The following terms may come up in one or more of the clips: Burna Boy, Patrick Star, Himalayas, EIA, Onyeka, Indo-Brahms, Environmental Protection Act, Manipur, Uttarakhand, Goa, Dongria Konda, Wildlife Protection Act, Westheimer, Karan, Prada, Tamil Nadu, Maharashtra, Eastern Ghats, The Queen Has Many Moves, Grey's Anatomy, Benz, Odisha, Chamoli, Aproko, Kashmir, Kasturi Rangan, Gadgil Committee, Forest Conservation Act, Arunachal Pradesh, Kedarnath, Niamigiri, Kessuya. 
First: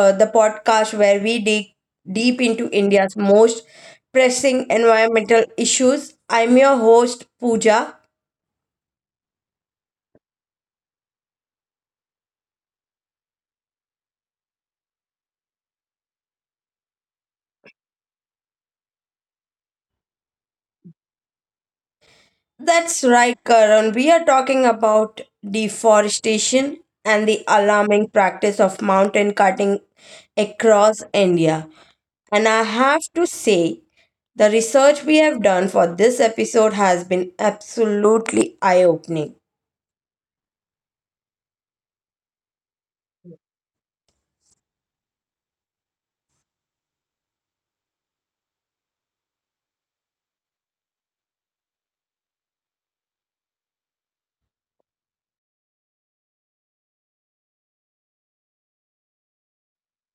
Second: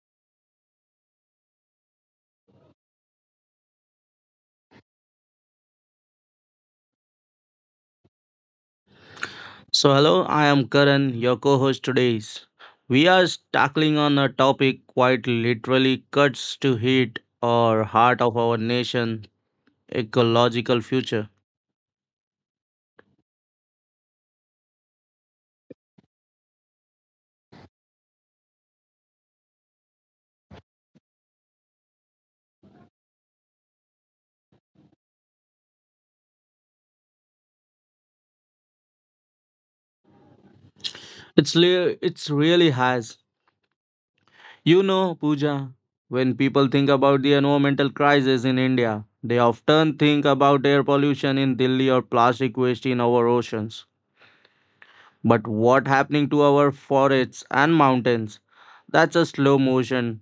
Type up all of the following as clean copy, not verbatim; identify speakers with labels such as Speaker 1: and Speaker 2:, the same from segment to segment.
Speaker 1: the podcast where we dig deep into India's most pressing environmental issues. I'm your host, Pooja.
Speaker 2: So hello, I am Karan, your co-host today's. We are tackling on a topic quite literally cuts to heat or heart of our nation, ecological future.
Speaker 1: That's right, Karan. We are talking about deforestation and the alarming practice of mountain cutting across India. And I have to say, the research we have done for this episode has been absolutely eye opening.
Speaker 2: It's really has. You know, Pooja, when people think about the environmental crisis in India, they often think about air pollution in Delhi or plastic waste in our oceans. But what happening to our forests and mountains? That's a slow motion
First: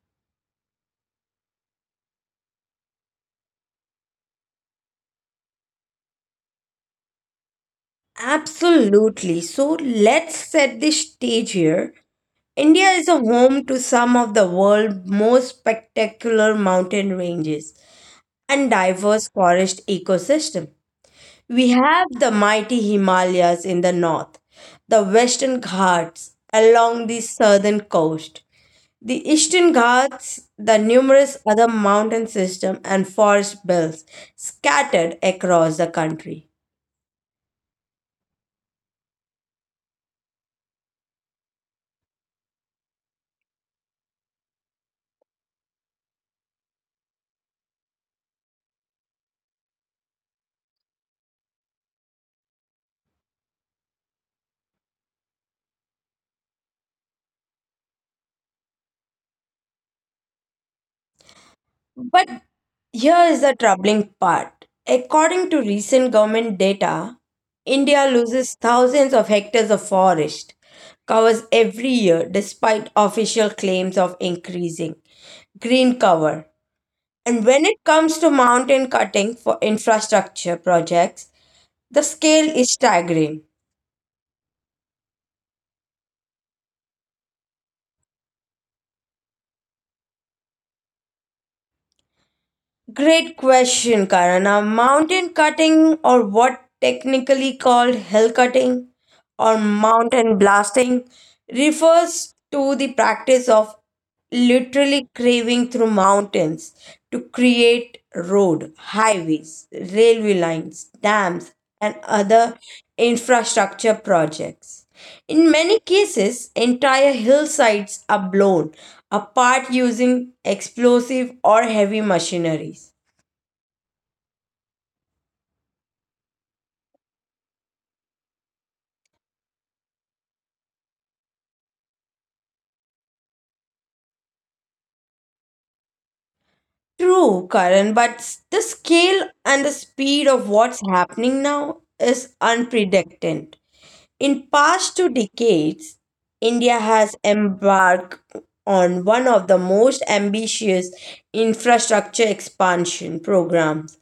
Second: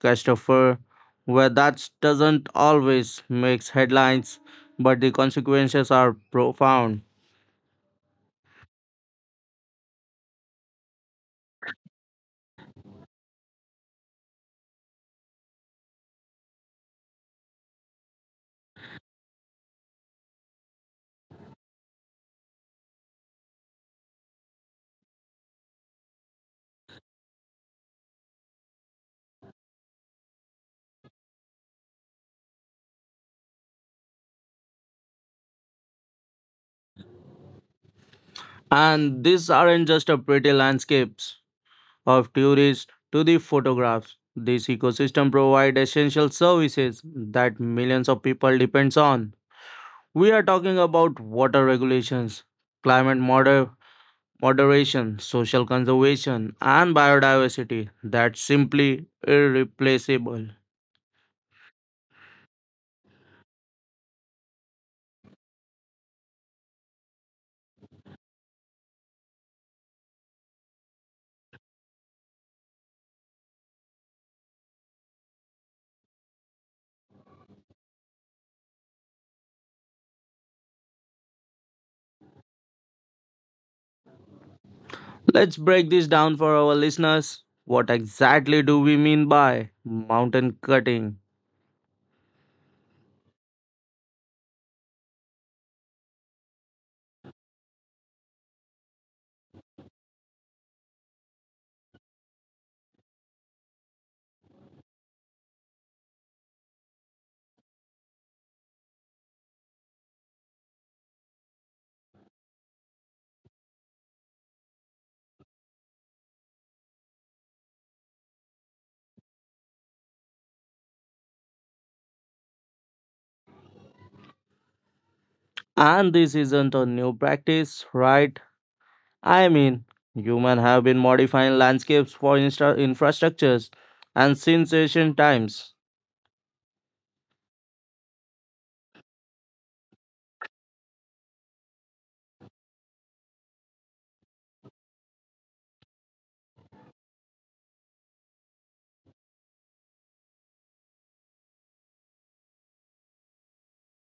Speaker 2: Christopher, where that doesn't always make headlines, but the consequences are profound.
Speaker 1: Absolutely. So let's set the stage here. India is a home to some of the world's most spectacular mountain ranges and diverse forest ecosystem. We have the mighty Himalayas in the north, the Western Ghats along the southern coast, the Eastern Ghats, the numerous other mountain system and forest belts scattered across the country.
Speaker 2: And these aren't just a pretty landscapes of tourists to the photographs. These ecosystem provide essential services that millions of people depends on. We are talking about water regulations, climate moderation, social conservation, and biodiversity that's simply irreplaceable.
Speaker 1: But here is the troubling part. According to recent government data, India loses thousands of hectares of forest covers every year despite official claims of increasing green cover. And when it comes to mountain cutting for infrastructure projects, the scale is staggering.
Speaker 2: Let's break this down for our listeners. What exactly do we mean by mountain cutting?
Speaker 1: Great question, Karana. Mountain cutting, or what technically called hill cutting or mountain blasting, refers to the practice of literally craving through mountains to create road, highways, railway lines, dams, and other infrastructure projects. In many cases, entire hillsides are blown apart using explosive or heavy machineries.
Speaker 2: And this isn't a new practice, right? I mean, humans have been modifying landscapes for infrastructures and since ancient times.
Speaker 1: True, Karan, but the scale and the speed of what's happening now is unprecedented. In past two decades, India has embarked on one of the most ambitious infrastructure expansion programs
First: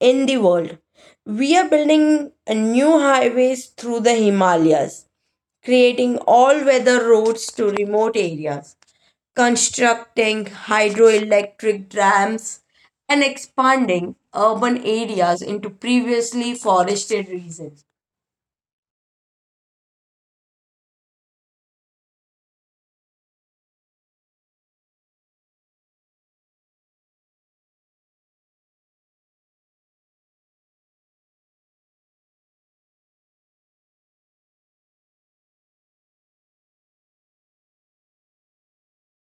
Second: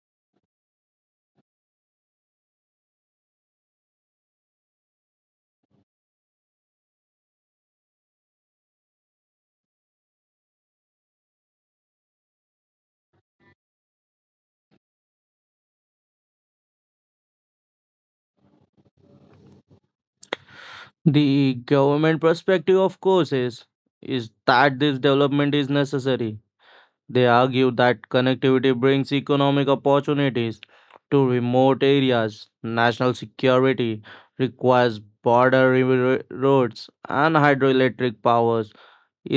Speaker 1: in the world. We are building a new highways through the Himalayas, creating all-weather roads to remote areas, constructing hydroelectric dams, and expanding urban areas into previously forested regions.
Speaker 2: The government perspective, of course, is that this development is necessary. They argue that connectivity brings economic opportunities to remote areas. National security requires roads and hydroelectric powers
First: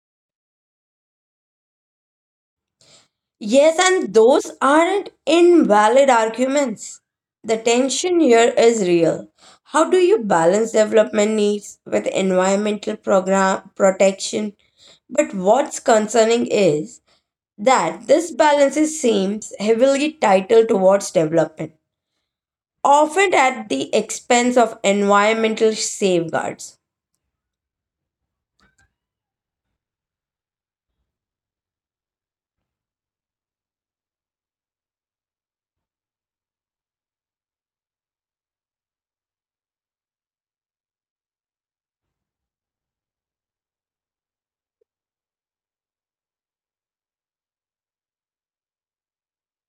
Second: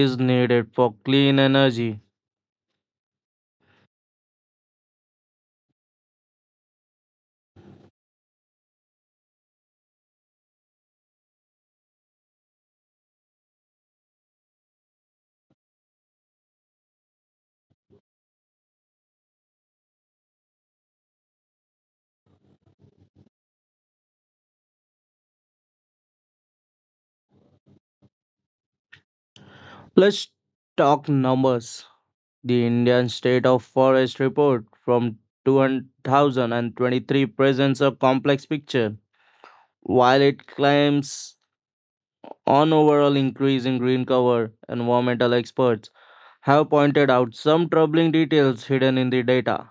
Speaker 2: is needed for clean energy.
Speaker 1: Yes, and those aren't invalid arguments. The tension here is real. How do you balance development needs with environmental program protection? But what's concerning is that seems heavily titled towards development, often at the expense of environmental safeguards.
Speaker 2: Let's talk numbers. The Indian State of Forest report from 2023 presents a complex picture. While it claims on overall increase in green cover, environmental experts have pointed out some troubling details hidden in the data.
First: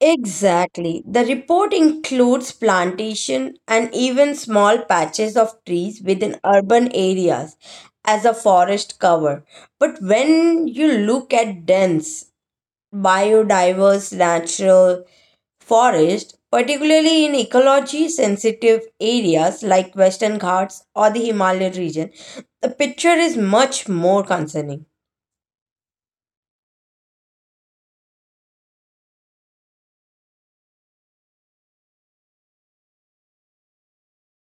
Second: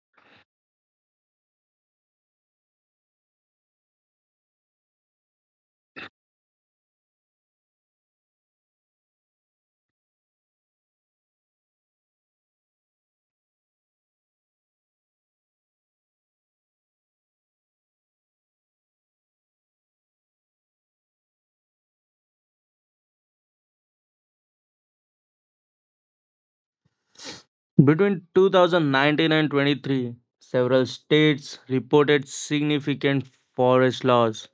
Speaker 1: Exactly. The report includes plantation and even small patches of trees within urban areas as a forest cover. But when you look at dense, biodiverse natural forest, particularly in ecology sensitive areas like Western Ghats or the Himalayan region, the picture is much more concerning.
Speaker 2: Between 2019 and 23, several states reported significant forest loss.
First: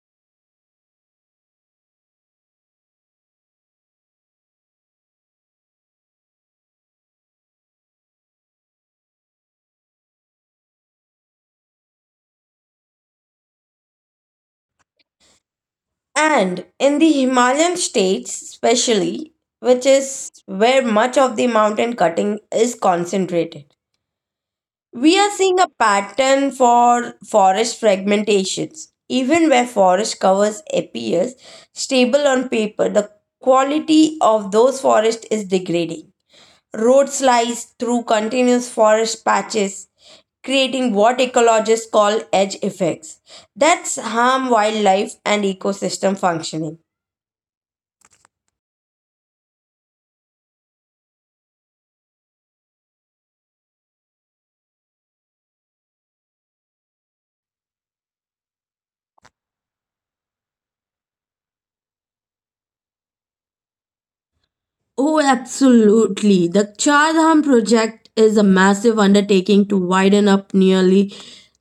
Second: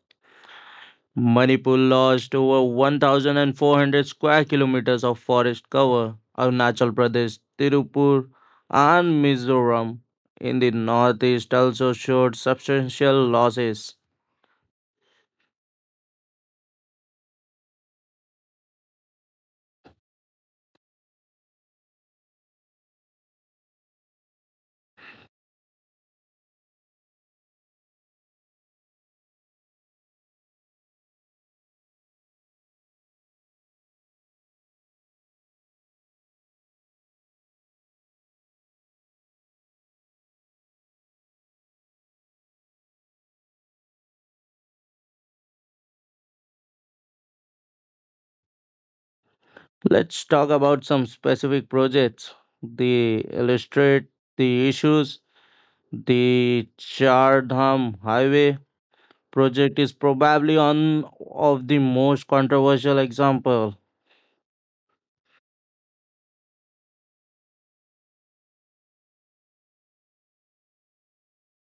Speaker 2: Manipur lost over 1,400 square kilometers of forest cover. Arunachal Pradesh, Tirupur, and Mizoram in the northeast also showed substantial losses.
Speaker 1: And in the Himalayan states especially, which is where much of the mountain cutting is concentrated, we are seeing a pattern for forest fragmentations. Even where forest covers appears stable on paper, the quality of those forests is degrading. Roads slice through continuous forest patches, creating what ecologists call edge effects. That's harm wildlife and ecosystem functioning.
Speaker 2: Let's talk about some specific projects. They illustrate the issues. The Chardham Highway project is probably one of the most controversial example.
Speaker 1: Oh, absolutely. The Char Dham project is a massive undertaking to widen up nearly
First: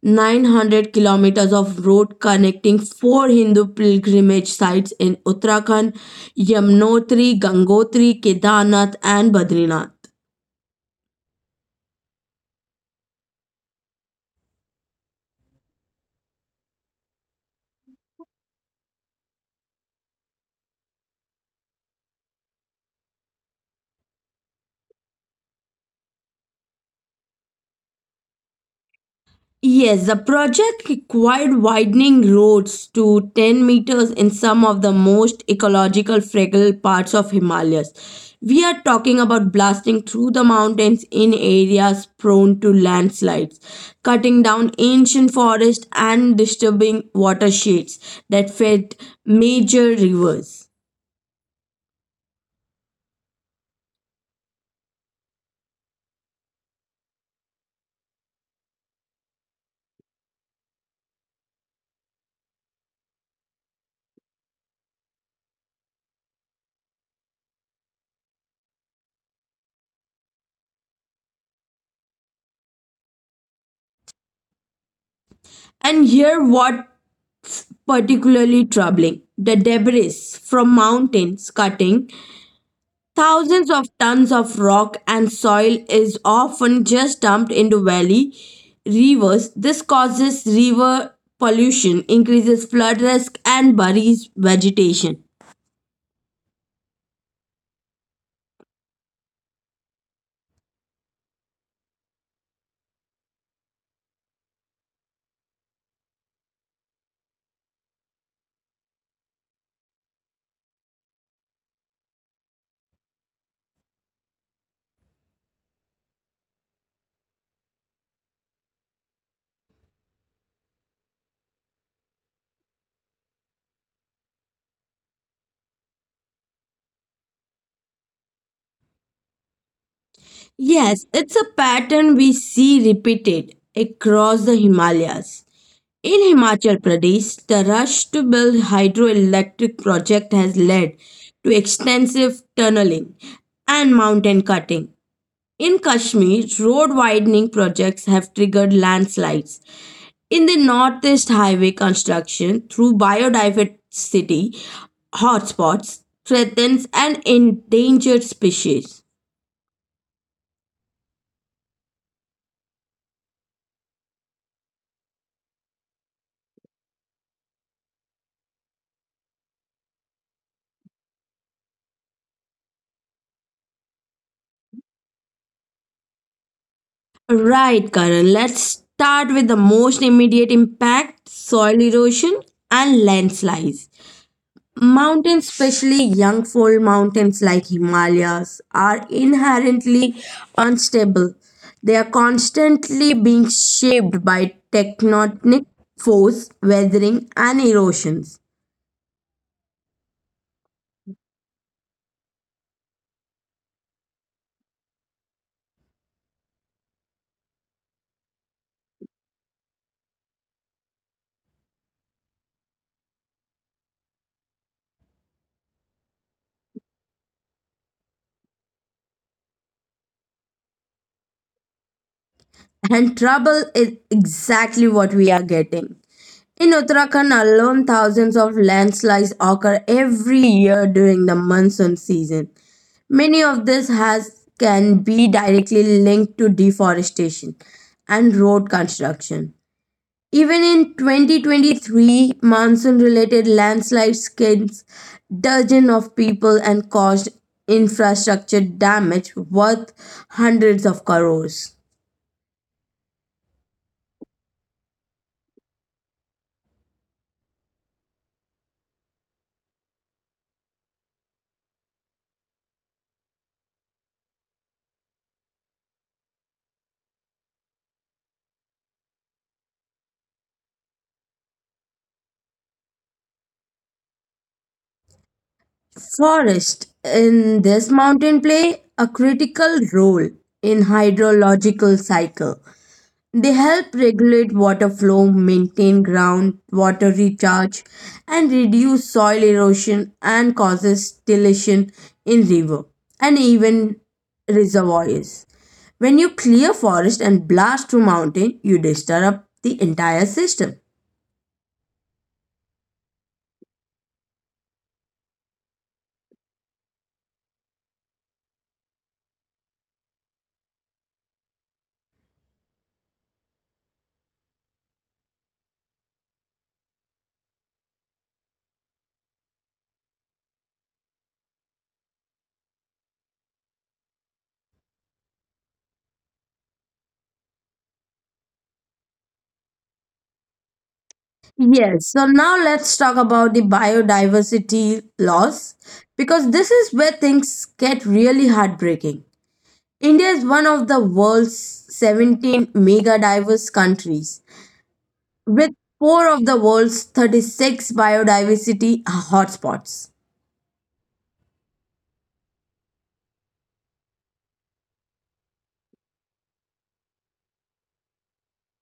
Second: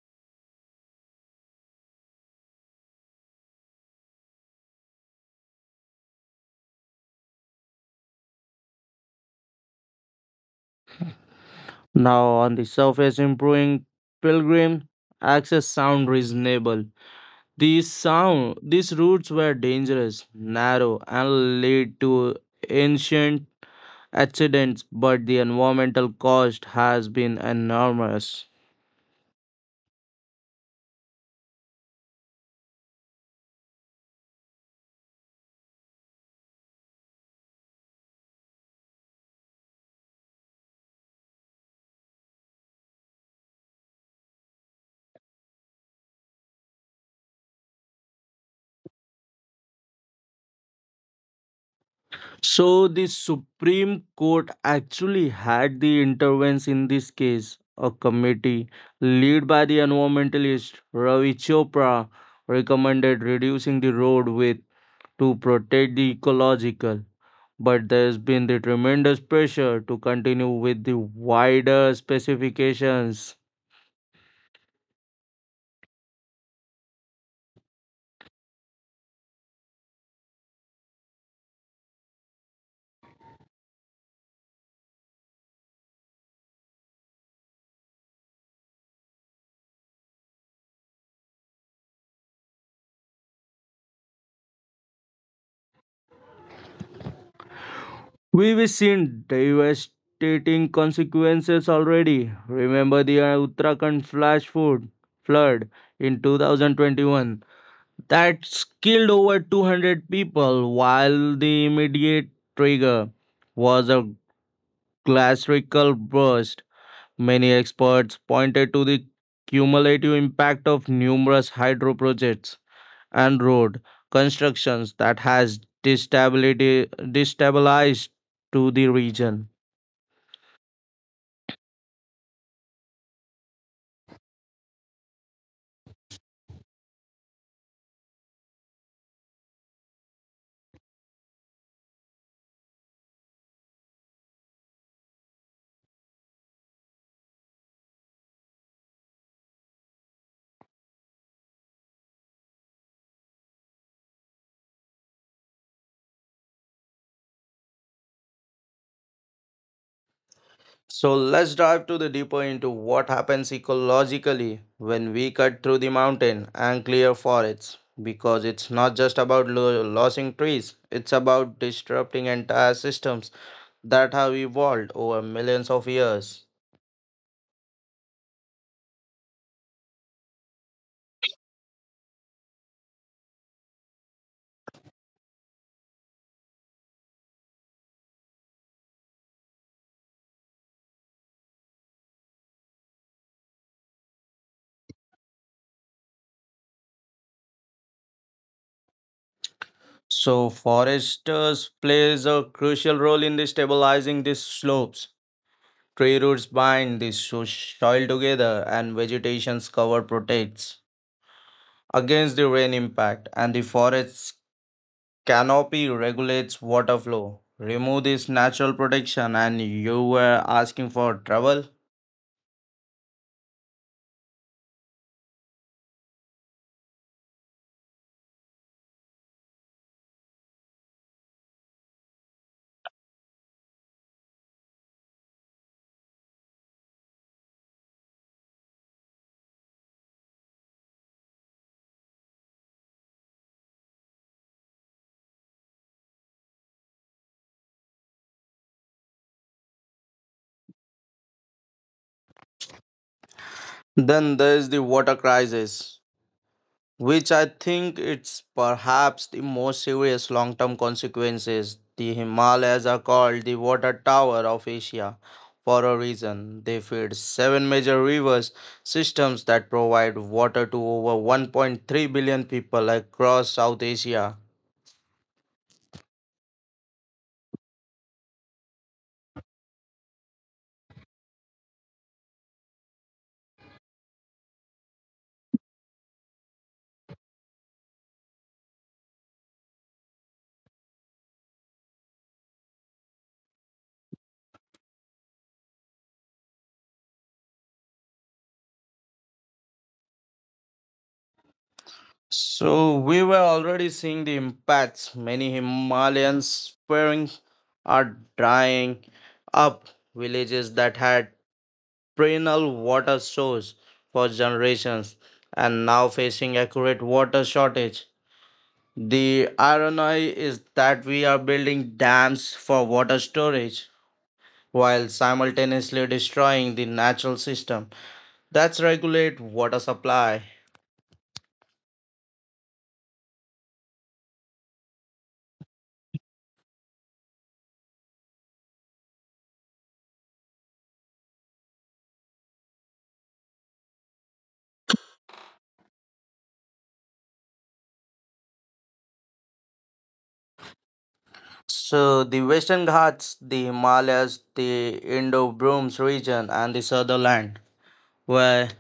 Speaker 1: 900 kilometers of road connecting four Hindu pilgrimage sites in Uttarakhand: Yamnotri, Gangotri, Kedarnath, and Badrinath.
Speaker 2: Now, on the surface, improving pilgrim access sound reasonable. These sound these routes were dangerous, narrow, and lead to ancient accidents, but the environmental cost has been enormous.
Speaker 1: Yes, the project required widening roads to 10 meters in some of the most ecological fragile parts of Himalayas. We are talking about blasting through the mountains in areas prone to landslides, cutting down ancient forests and disturbing watersheds that fed major rivers.
Speaker 2: So the Supreme Court actually had the intervention in this case. A committee led by the environmentalist Ravi Chopra recommended reducing the road width to protect the ecological. But there's been the tremendous pressure to continue with the wider specifications.
Speaker 1: And here what particularly troubling, the debris from mountains cutting, thousands of tons of rock and soil is often just dumped into valley rivers. This causes river pollution, increases flood risk, and buries vegetation.
Speaker 2: We've seen devastating consequences already. Remember the Uttarakhand flash flood in 2021 that killed over 200 people, while the immediate trigger was a glacial burst. Many experts pointed to the cumulative impact of numerous hydro projects and road constructions that has destabilized to the region.
Speaker 1: Yes, it's a pattern we see repeated across the Himalayas. In Himachal Pradesh, the rush to build hydroelectric project has led to extensive tunneling and mountain cutting. In Kashmir, road widening projects have triggered landslides. In the Northeast, highway construction through biodiversity hotspots threatens an endangered species.
Speaker 2: So let's dive to the deeper into what happens ecologically when we cut through the mountain and clear forests, because it's not just about losing trees. It's about disrupting entire systems that have evolved over millions of years.
Speaker 1: Right, Karan, let's start with the most immediate impact: soil erosion and landslides. Mountains, especially young fold mountains like Himalayas, are inherently unstable. They are constantly being shaped by tectonic force, weathering, and erosions.
Speaker 2: So foresters plays a crucial role in the stabilizing these slopes. Tree roots bind the soil together, and vegetation's cover protects against the rain impact, and the forests canopy regulates water flow. Remove this natural protection and you were asking for trouble.
Speaker 1: And trouble is exactly what we are getting. In Uttarakhand alone, thousands of landslides occur every year during the monsoon season. Many of this has can be directly linked to deforestation and road construction. Even in 2023, monsoon-related landslides killed dozens of people and caused infrastructure damage worth hundreds of crores.
Speaker 2: Then there is the water crisis, which I think it's perhaps the most serious long-term consequences. The Himalayas are called the water tower of Asia for a reason. They feed seven major rivers systems that provide water to over 1.3 billion people across South Asia.
Speaker 1: Forests in this mountain play a critical role in hydrological cycle. They help regulate water flow, maintain groundwater recharge, and reduce soil erosion and causes deletion in river and even reservoirs. When you clear forest and blast through mountain, you disturb the entire system.
Speaker 2: So we were already seeing the impacts. Many Himalayan spring are drying up. Villages that had perennial water source for generations and now facing accurate water shortage. The irony is that we are building dams for water storage while simultaneously destroying the natural system that's regulate water supply.
Speaker 1: Yes, so now let's talk about the biodiversity loss because this is where things get really heartbreaking. India is one of the world's 17 mega diverse countries, with four of the world's 36 biodiversity hotspots.
Speaker 2: So the Western Ghats, the Himalayas, the Indo-Brahms region, and the Sutherland, where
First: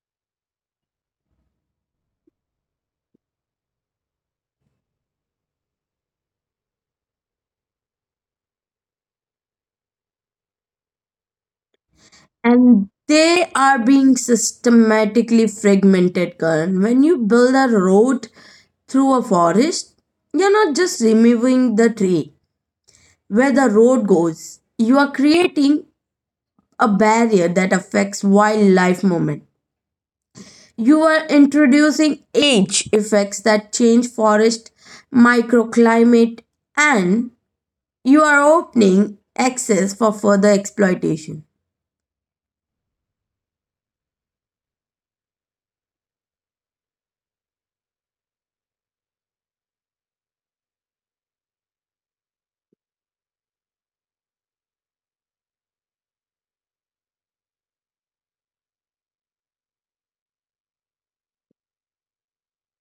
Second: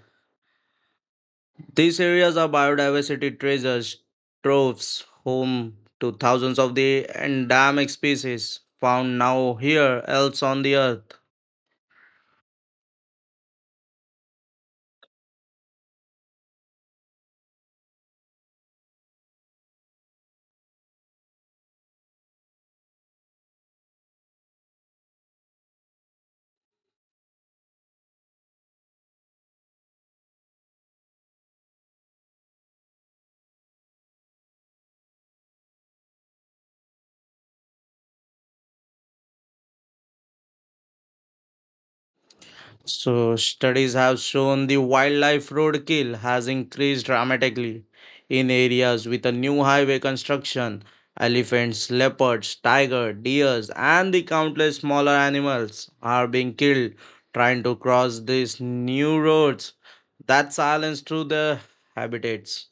Speaker 2: these areas are biodiversity treasures troves, home to thousands of the endemic species found now here else on the earth.
Speaker 1: And they are being systematically fragmented, Karan. When you build a road through a forest, you're not just removing the tree where the road goes. You are creating a barrier that affects wildlife movement. You are introducing age effects that change forest microclimate, and you are opening access for further exploitation.
Speaker 2: So, studies have shown the wildlife roadkill has increased dramatically in areas with a new highway construction. Elephants, leopards, tiger, deers, and the countless smaller animals are being killed trying to cross these new roads that silence through their habitats.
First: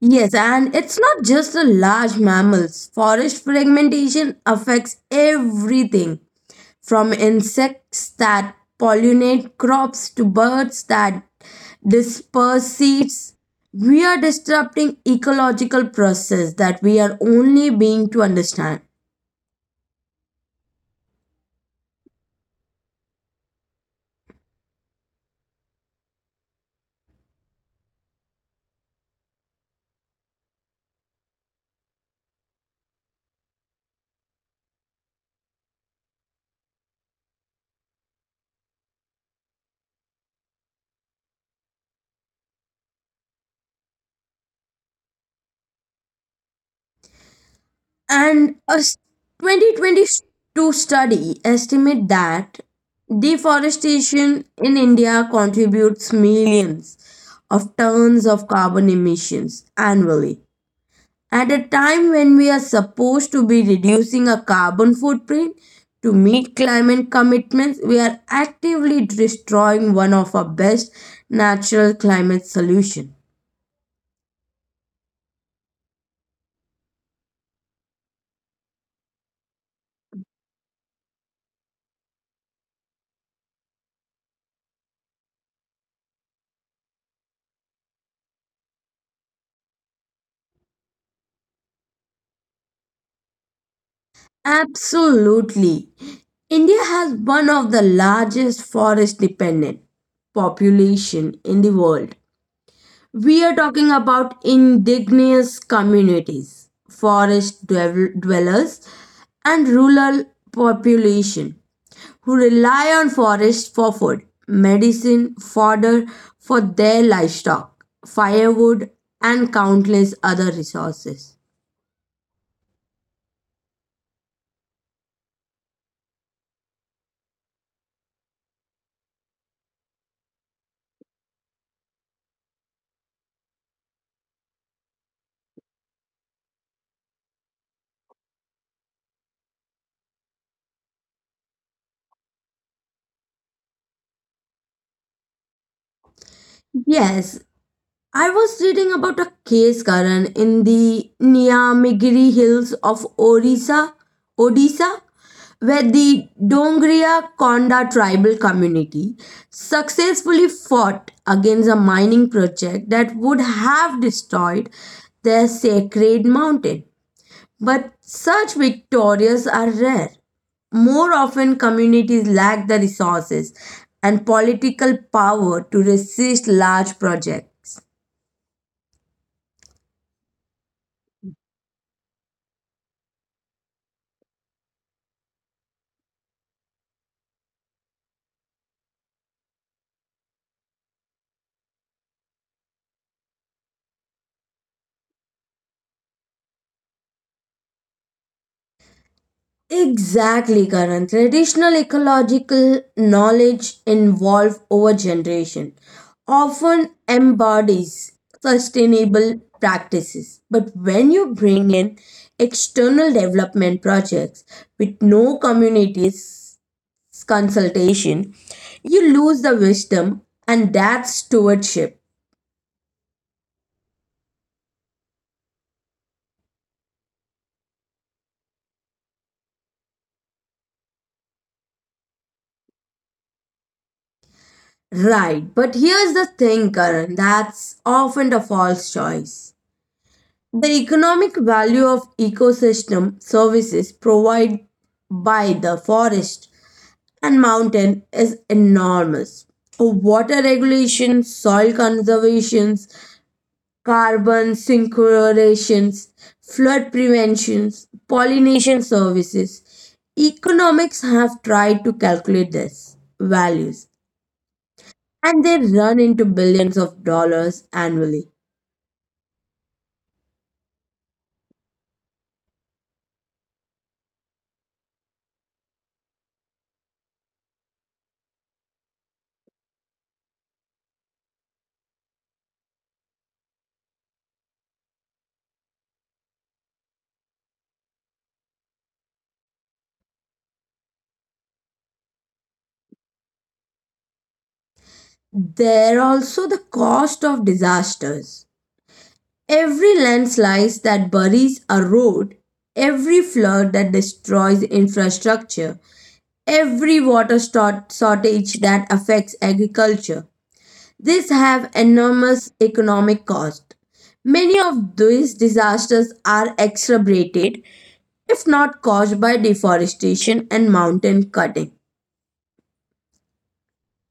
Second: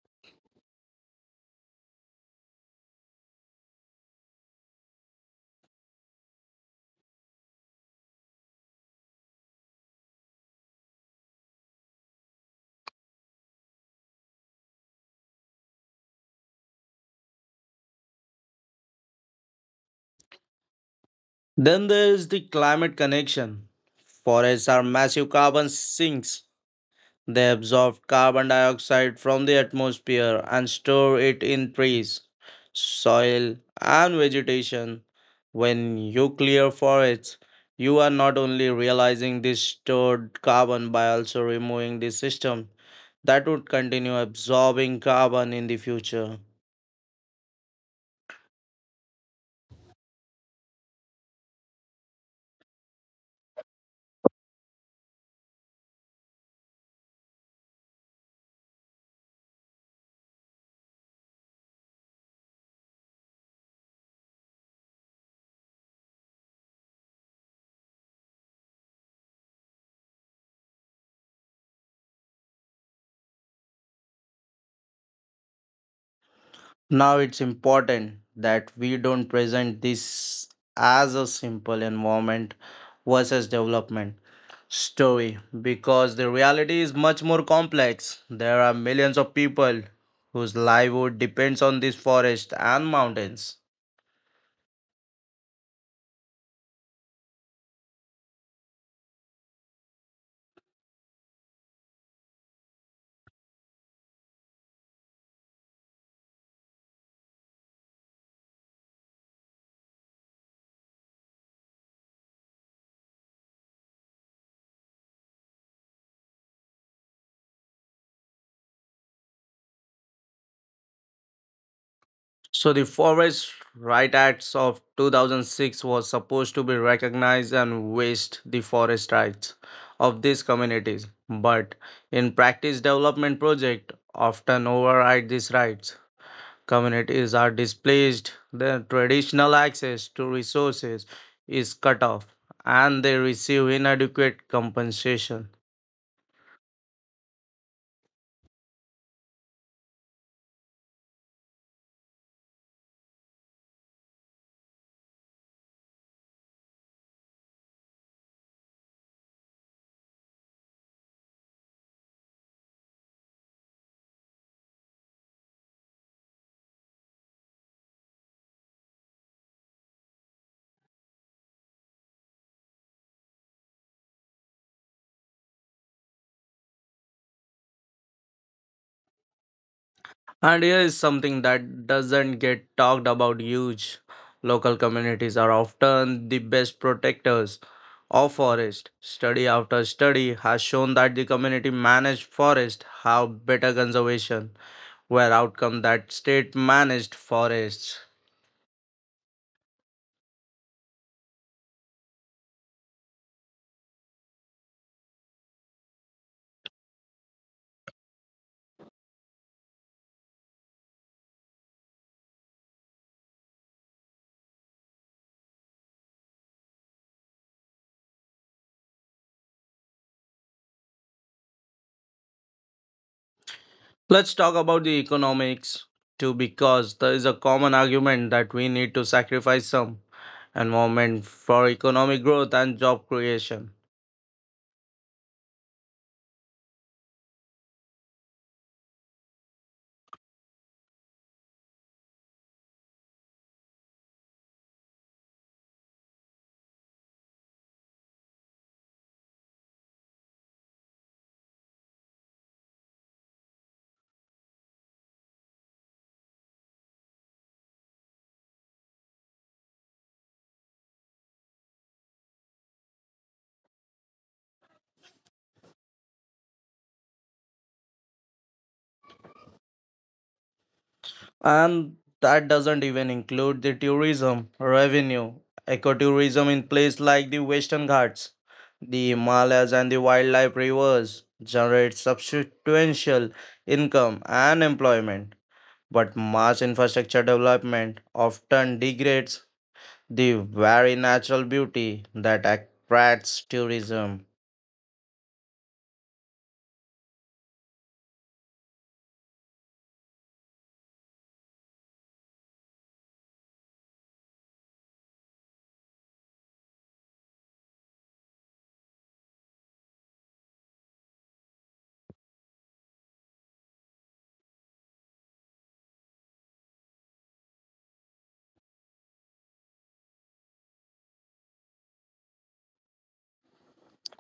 Speaker 1: Yes, and it's not just the large mammals. Forest fragmentation affects everything from insects that pollinate crops to birds that this persists. We are disrupting ecological process that we are only being to understand.
Speaker 2: Then there is the climate connection. Forests are massive carbon sinks. They absorb carbon dioxide from the atmosphere and store it in trees, soil, and vegetation. When you clear forests, you are not only realizing this stored carbon by also removing the system that would continue absorbing carbon in the future.
Speaker 1: And a s- 2022 study estimate that deforestation in india contributes millions of tons of carbon emissions annually. At a time when we are supposed to be reducing our carbon footprint to meet climate commitments, we are actively destroying one of our best natural climate solutions.
Speaker 2: Now it's important that we don't present this as a simple environment versus development story, because the reality is much more complex. There are millions of people whose livelihood depends on this forest and mountains.
Speaker 1: Absolutely. India has one of the largest forest dependent population in the world. We are talking about indigenous communities, forest dwellers, and rural population who rely on forests for food, medicine, fodder for their livestock, firewood, and countless other resources.
Speaker 2: So the Forest Right Acts of 2006 was supposed to be recognized and vest the forest rights of these communities, but in practice development project often override these rights. Communities are displaced, their traditional access to resources is cut off, and they receive inadequate compensation.
Speaker 1: Yes, I was reading about a case, Karan, in the Niamigiri Hills of Orissa, Odisha, where the Dongria Konda tribal community successfully fought against a mining project that would have destroyed their sacred mountain. But such victories are rare. More often, communities lack the resources and political power to resist large projects.
Speaker 2: And here is something that doesn't get talked about huge. Local communities are often the best protectors of forest. Study after study has shown that the community managed forests have better conservation, where outcome that state managed forests.
Speaker 1: Exactly, Karan. Traditional ecological knowledge involved over generation often embodies sustainable practices. But when you bring in external development projects with no communities consultation, you lose the wisdom and that stewardship.
Speaker 2: Let's talk about the economics too, because there is a common argument that we need to sacrifice some environment for economic growth and job creation.
Speaker 1: Right. But here's the thing, Karan, that's often the false choice. The economic value of ecosystem services provided by the forest and mountain is enormous. Water regulation, soil conservations, carbon synchronization, flood preventions, pollination services. Economics have tried to calculate this values and they run into billions of dollars annually.
Speaker 2: And that doesn't even include the tourism revenue, ecotourism in places like the Western Ghats, the Himalayas, and the wildlife rivers generates substantial income and employment. But mass infrastructure development often degrades the very natural beauty that attracts tourism.
Speaker 1: There are also the cost of disasters. Every landslide that buries a road, every flood that destroys infrastructure, every shortage that affects agriculture, these have enormous economic cost. Many of these disasters are exacerbated, if not caused by deforestation and mountain cutting.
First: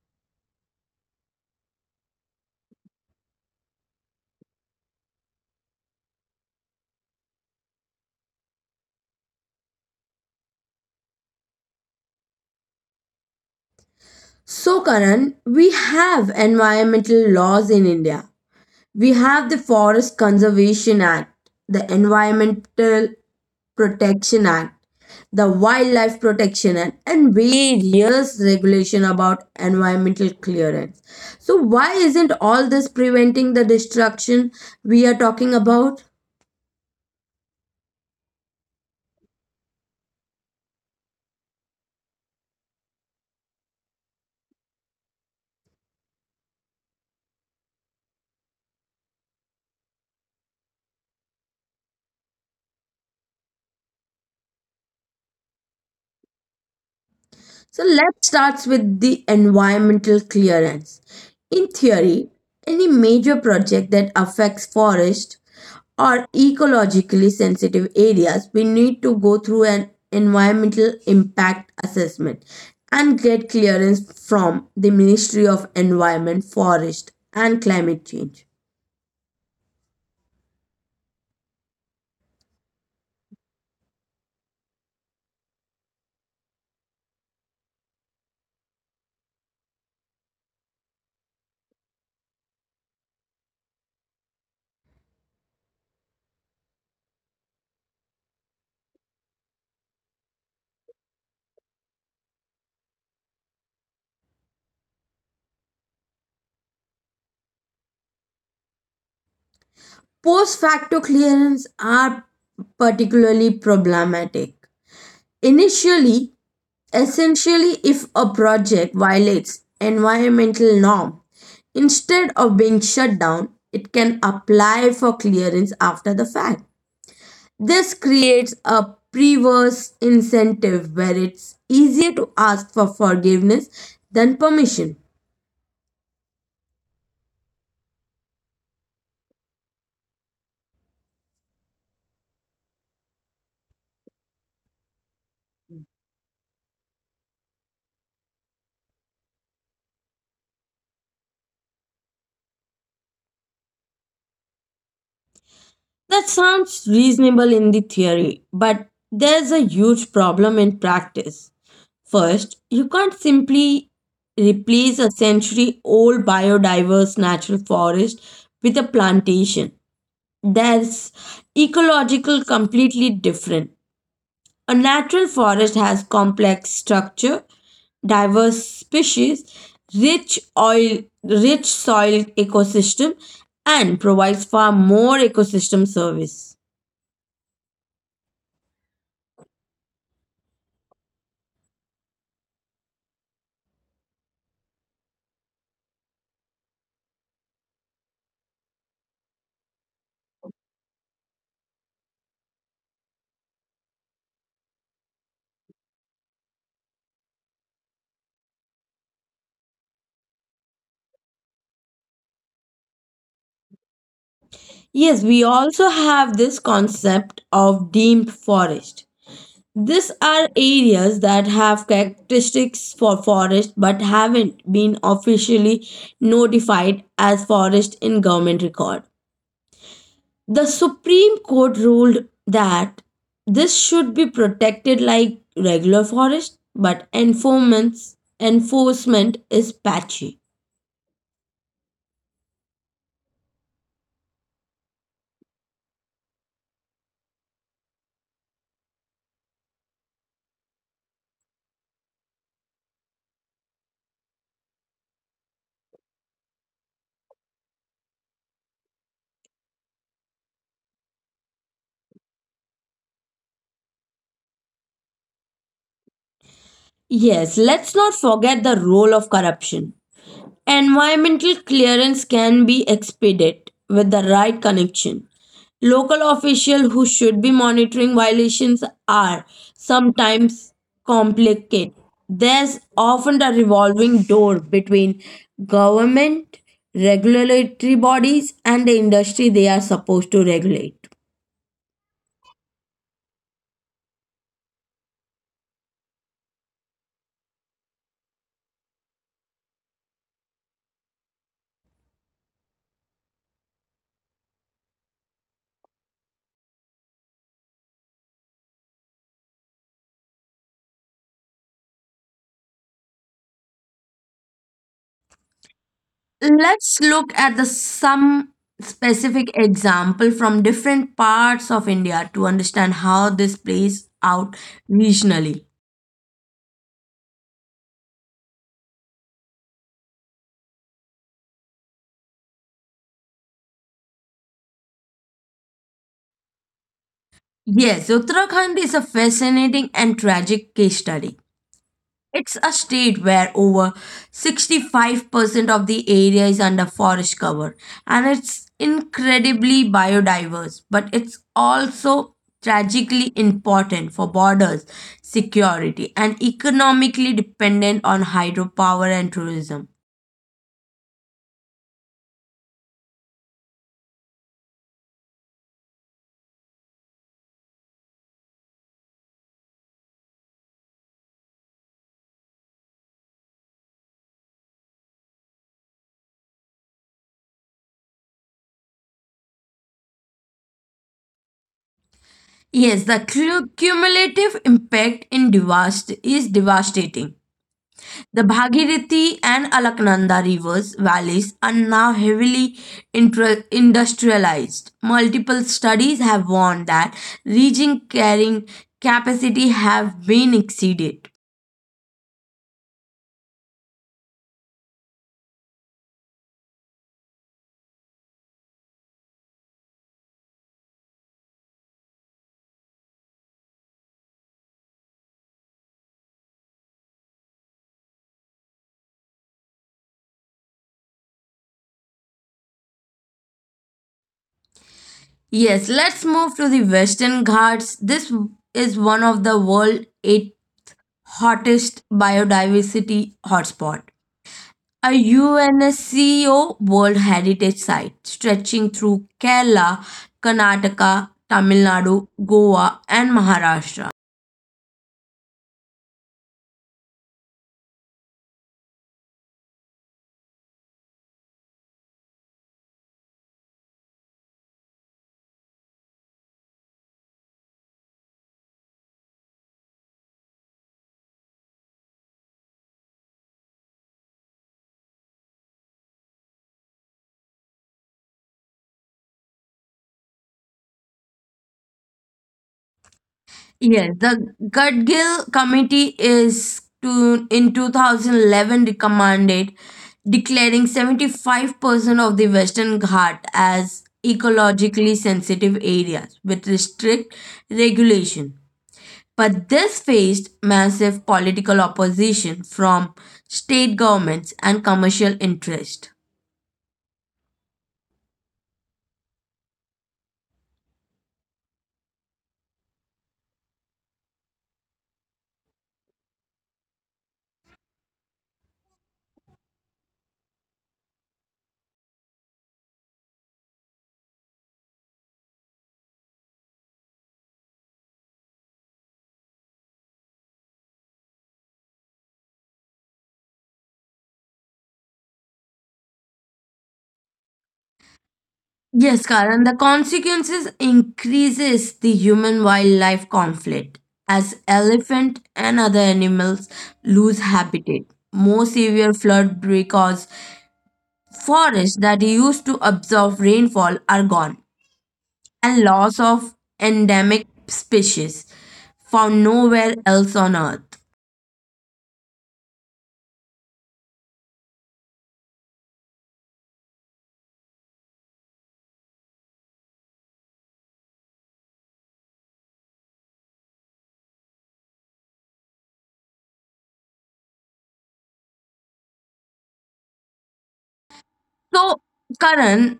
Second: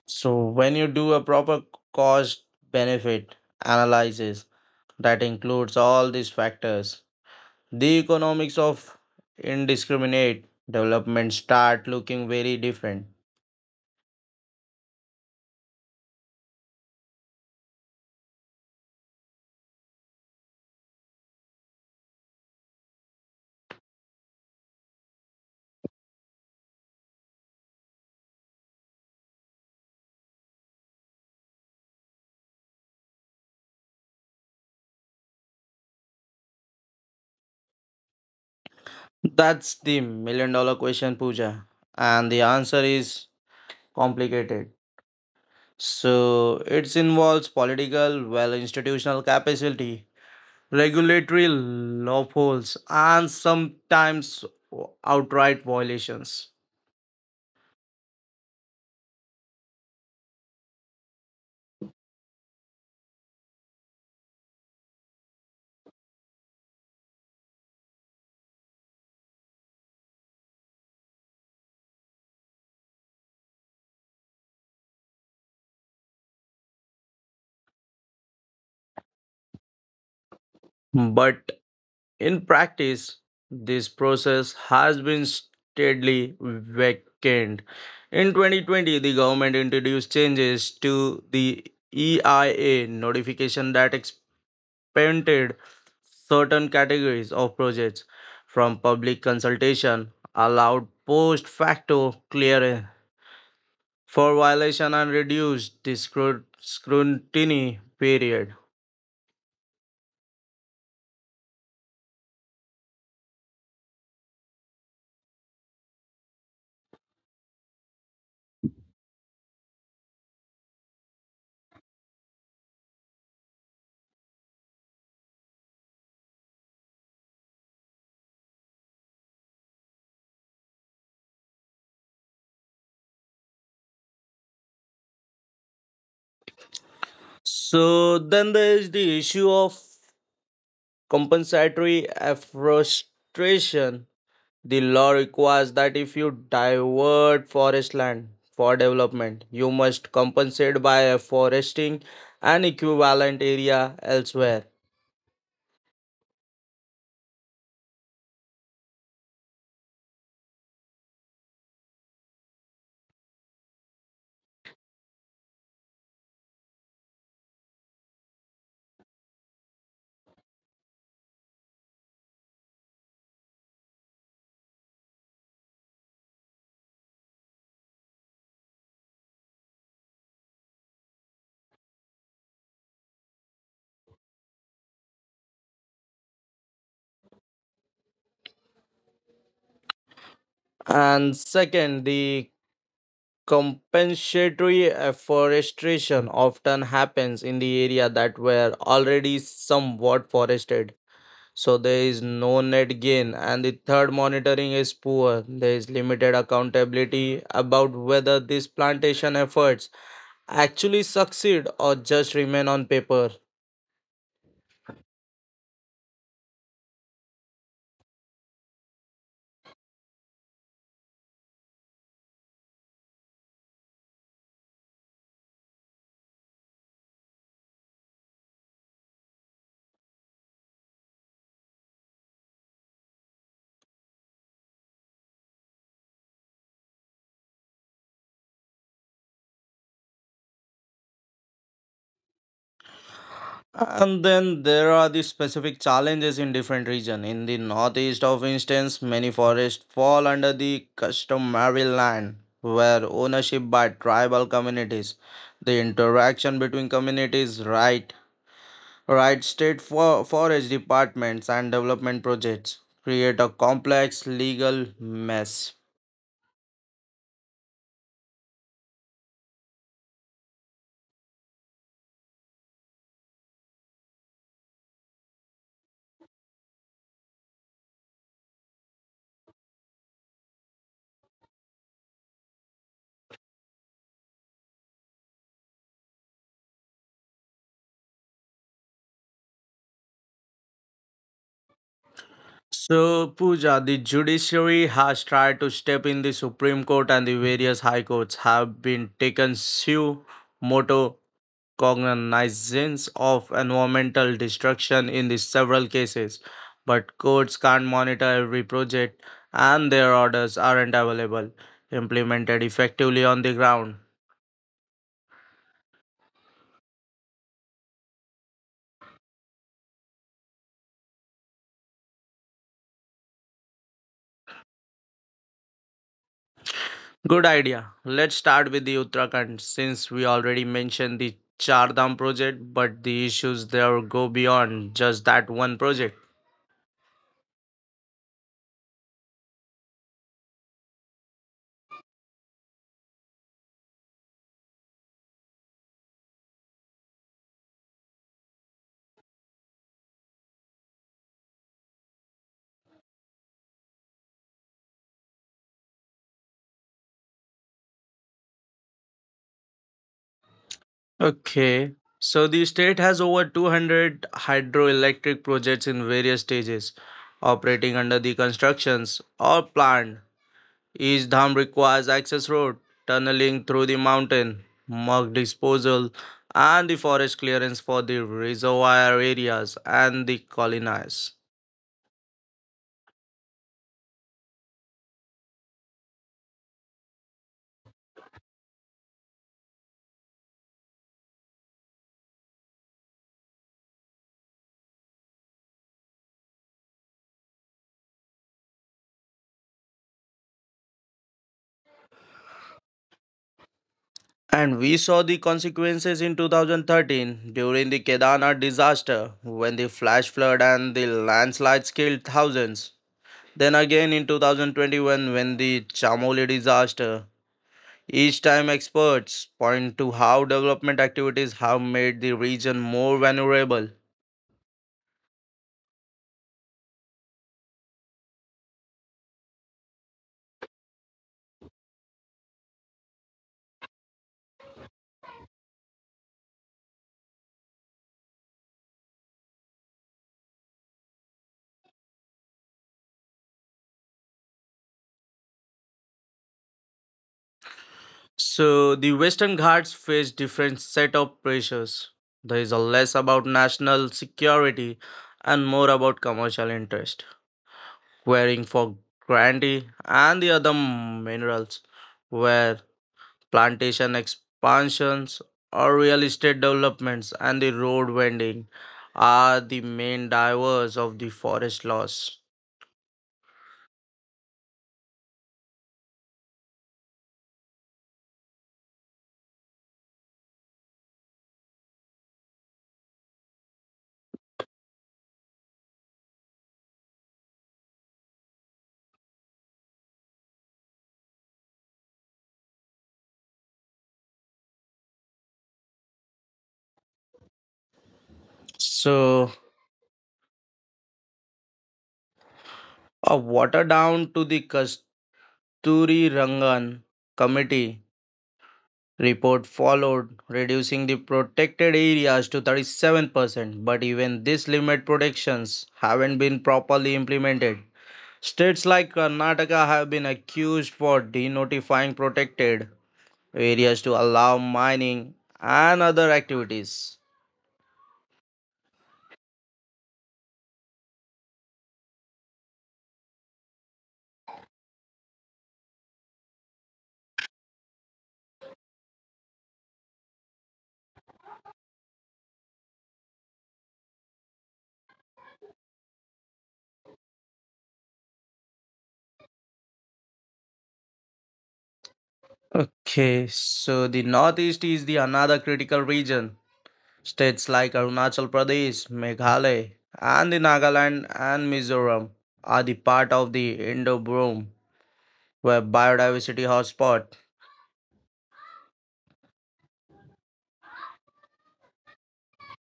Speaker 2: So, when you do a proper cost benefit analysis that includes all these factors, the economics of indiscriminate development start looking very different.
Speaker 1: So, Karan, we have environmental laws in India. We have the Forest Conservation Act, the Environmental Protection Act, the Wildlife Protection Act, and various regulation about environmental clearance. So why isn't all this preventing the destruction we are talking about?
Speaker 2: That's the million dollar question, Pooja. And the answer is complicated. So it involves political, well, institutional capacity, regulatory loopholes, and sometimes outright violations.
Speaker 1: So let's start with the environmental clearance. In theory, any major project that affects forest or ecologically sensitive areas, we need to go through an environmental impact assessment and get clearance from the Ministry of Environment, Forest and Climate Change.
Speaker 2: But in practice, this process has been steadily weakened. In 2020, the government introduced changes to the EIA notification that expanded certain categories of projects from public consultation, allowed post facto clearance for violation, and reduced the scrutiny period.
Speaker 1: Post facto clearance are particularly problematic. Initially, Essentially, if a project violates environmental norm, instead of being shut down, it can apply for clearance after the fact. This creates a perverse incentive where it's easier to ask for forgiveness than permission.
Speaker 2: So then there is the issue of compensatory afforestation. The law requires that if you divert forest land for development, you must compensate by afforesting an equivalent area elsewhere.
Speaker 1: That sounds reasonable in the theory, but there's a huge problem in practice. First, you can't simply replace a century old biodiverse natural forest with a plantation. That's ecological completely different. A natural forest has complex structure, diverse species, rich soil ecosystem and provides far more ecosystem service.
Speaker 2: And second, the compensatory afforestation often happens in the area that were already somewhat forested. So there is no net gain, and the third monitoring is poor. There is limited accountability about whether these plantation efforts actually succeed or just remain on paper.
Speaker 1: Yes, we also have this concept of deemed forest. These are areas that have characteristics for forest but haven't been officially notified as forest in government record. The Supreme Court ruled that this should be protected like regular forest, but enforcement is patchy.
Speaker 2: And then there are the specific challenges in different regions. In the northeast, of instance, many forests fall under the customary land, where ownership by tribal communities, the interaction between communities, Right, state for forest departments and development projects create a complex legal mess.
Speaker 1: Yes, let's not forget the role of corruption. Environmental clearance can be expedited with the right connection. Local officials who should be monitoring violations are sometimes complicated. There's often a revolving door between government, regulatory bodies, and the industry they are supposed to regulate.
Speaker 2: So, Pooja, the judiciary has tried to step in. The Supreme Court and the various high courts have been taken suo moto cognizance of environmental destruction in the several cases, but courts can't monitor every project, and their orders aren't available implemented effectively on the ground.
Speaker 1: Let's look at the some specific example from different parts of India to understand how this plays out regionally.
Speaker 2: Good idea. Let's start with the Uttarakhand since we already mentioned the Char Dham project, but the issues there go beyond just that one project.
Speaker 1: Yes, Uttarakhand is a fascinating and tragic case study. It's a state where over 65% of the area is under forest cover and it's incredibly biodiverse, but it's also tragically important for borders, security, and economically dependent on hydropower and tourism.
Speaker 2: Okay. So the state has over 200 hydroelectric projects in various stages operating under the constructions or planned. Each dam requires access road, tunneling through the mountain, mud disposal, and the forest clearance for the reservoir areas and the colonies.
Speaker 1: Yes, the cumulative impact in is devastating. The Bhagirathi and Alaknanda rivers valleys are now heavily industrialized. Multiple studies have warned that reaching carrying capacity have been exceeded.
Speaker 2: And we saw the consequences in 2013 during the Kedarnath disaster when the flash flood and the landslides killed thousands. Then again in 2021 when the Chamoli disaster. Each time experts point to how development activities have made the region more vulnerable.
Speaker 1: Yes, let's move to the Western Ghats. This is one of the world's eight hottest biodiversity hotspot. A UNESCO World Heritage Site stretching through Kerala, Karnataka, Tamil Nadu, Goa, and Maharashtra.
Speaker 2: So the Western Ghats face different set of pressures. There is a less about national security and more about commercial interest. Quarrying for granite and the other minerals, where plantation expansions or real estate developments and the road vending are the main drivers of the forest loss.
Speaker 1: Yes, the Gadgil Committee is to, in 2011 recommended declaring 75% of the Western Ghat as ecologically sensitive areas with strict regulation. But this faced massive political opposition from state governments and commercial interest.
Speaker 2: So, a water down to the Kasturi Rangan committee report followed, reducing the protected areas to 37%. But even this limit protections haven't been properly implemented. States like Karnataka have been accused for denotifying protected areas to allow mining and other activities.
Speaker 1: Yes, Karan, the consequences increases the human wildlife conflict as elephant and other animals lose habitat. More severe flood because forests that used to absorb rainfall are gone, and loss of endemic species found nowhere else on earth.
Speaker 2: Okay, so the Northeast is the another critical region. States like Arunachal Pradesh, Meghalaya, and the Nagaland and Mizoram are the part of the Indo-Brum, where biodiversity hotspot.
Speaker 1: So, Karan,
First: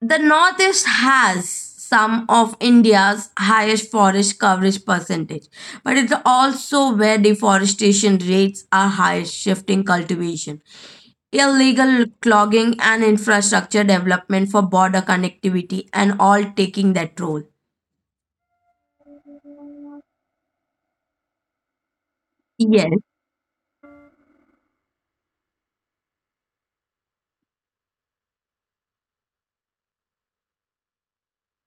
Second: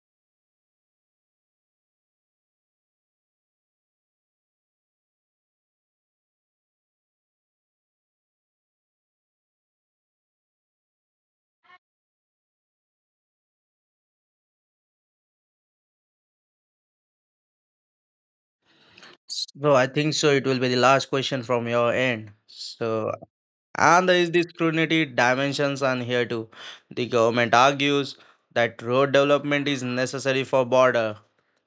Speaker 1: the Northeast has some of India's highest forest coverage percentage, but it's also where deforestation rates are highest, shifting cultivation, illegal clogging, and infrastructure development for border connectivity, and all taking that role.
Speaker 2: So I think so. It will be the last question from your end.
Speaker 1: Yes.
Speaker 2: So and there is the scrutiny dimensions on here too. The government argues that road development is necessary for border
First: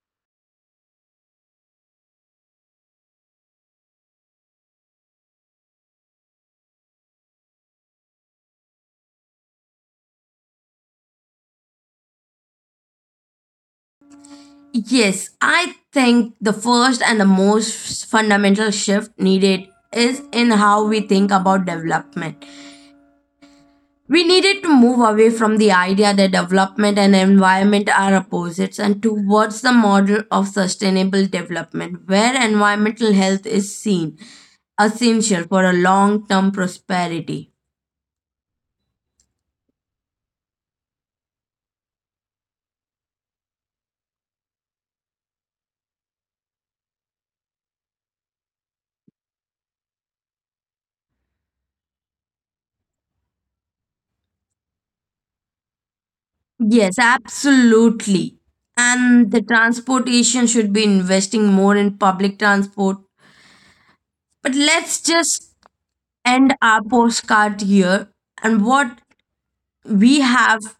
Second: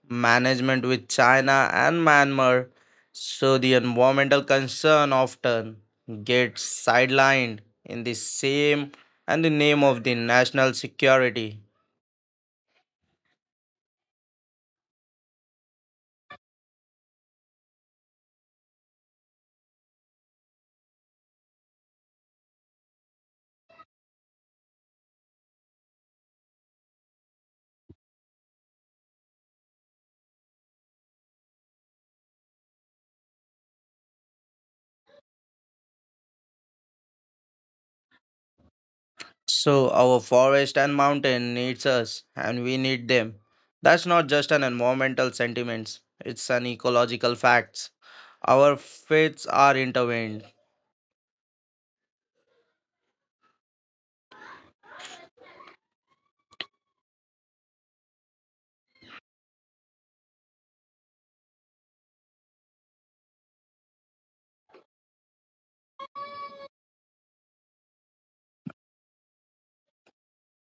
Speaker 2: management with China and Myanmar, so the environmental concern often gets sidelined in the same and the name of the national security.
Speaker 1: Yes, I think the first and the most fundamental shift needed is in how we think about development. We needed to move away from the idea that development and environment are opposites and towards the model of sustainable development, where environmental health is seen essential for a long term prosperity.
Speaker 2: So our forest and mountain needs us and we need them. That's not just an environmental sentiments, it's an ecological facts. Our fates are intertwined.
Speaker 1: Yes, absolutely. And the transportation should be investing more in public transport. But let's just end our postcard here. And what we have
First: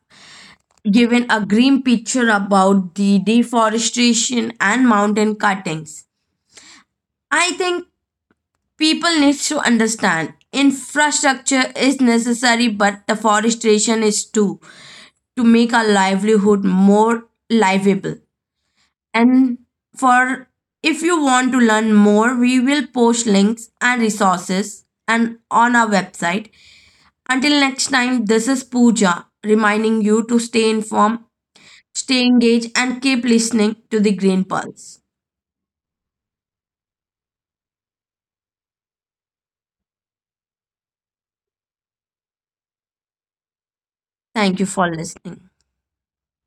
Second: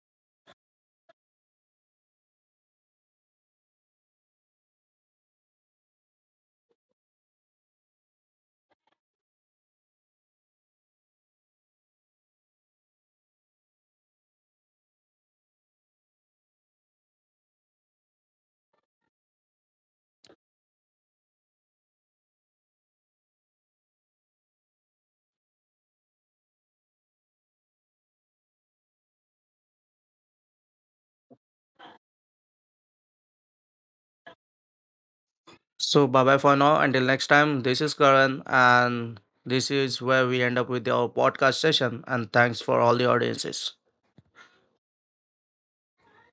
Speaker 1: given a grim picture about the deforestation and mountain cuttings. I think people need to understand infrastructure is necessary, but deforestation is too to make our livelihood more livable. And for if you want to learn more, we will post links and resources and on our website. Until next time, this is Pooja reminding you to stay informed. Stay engaged and keep listening to the Green Pulse.
Speaker 2: So bye bye for now. Until next time, this is Karan, and this is where we end up with our podcast session. And thanks for all the audiences.
Speaker 1: Thank you for listening.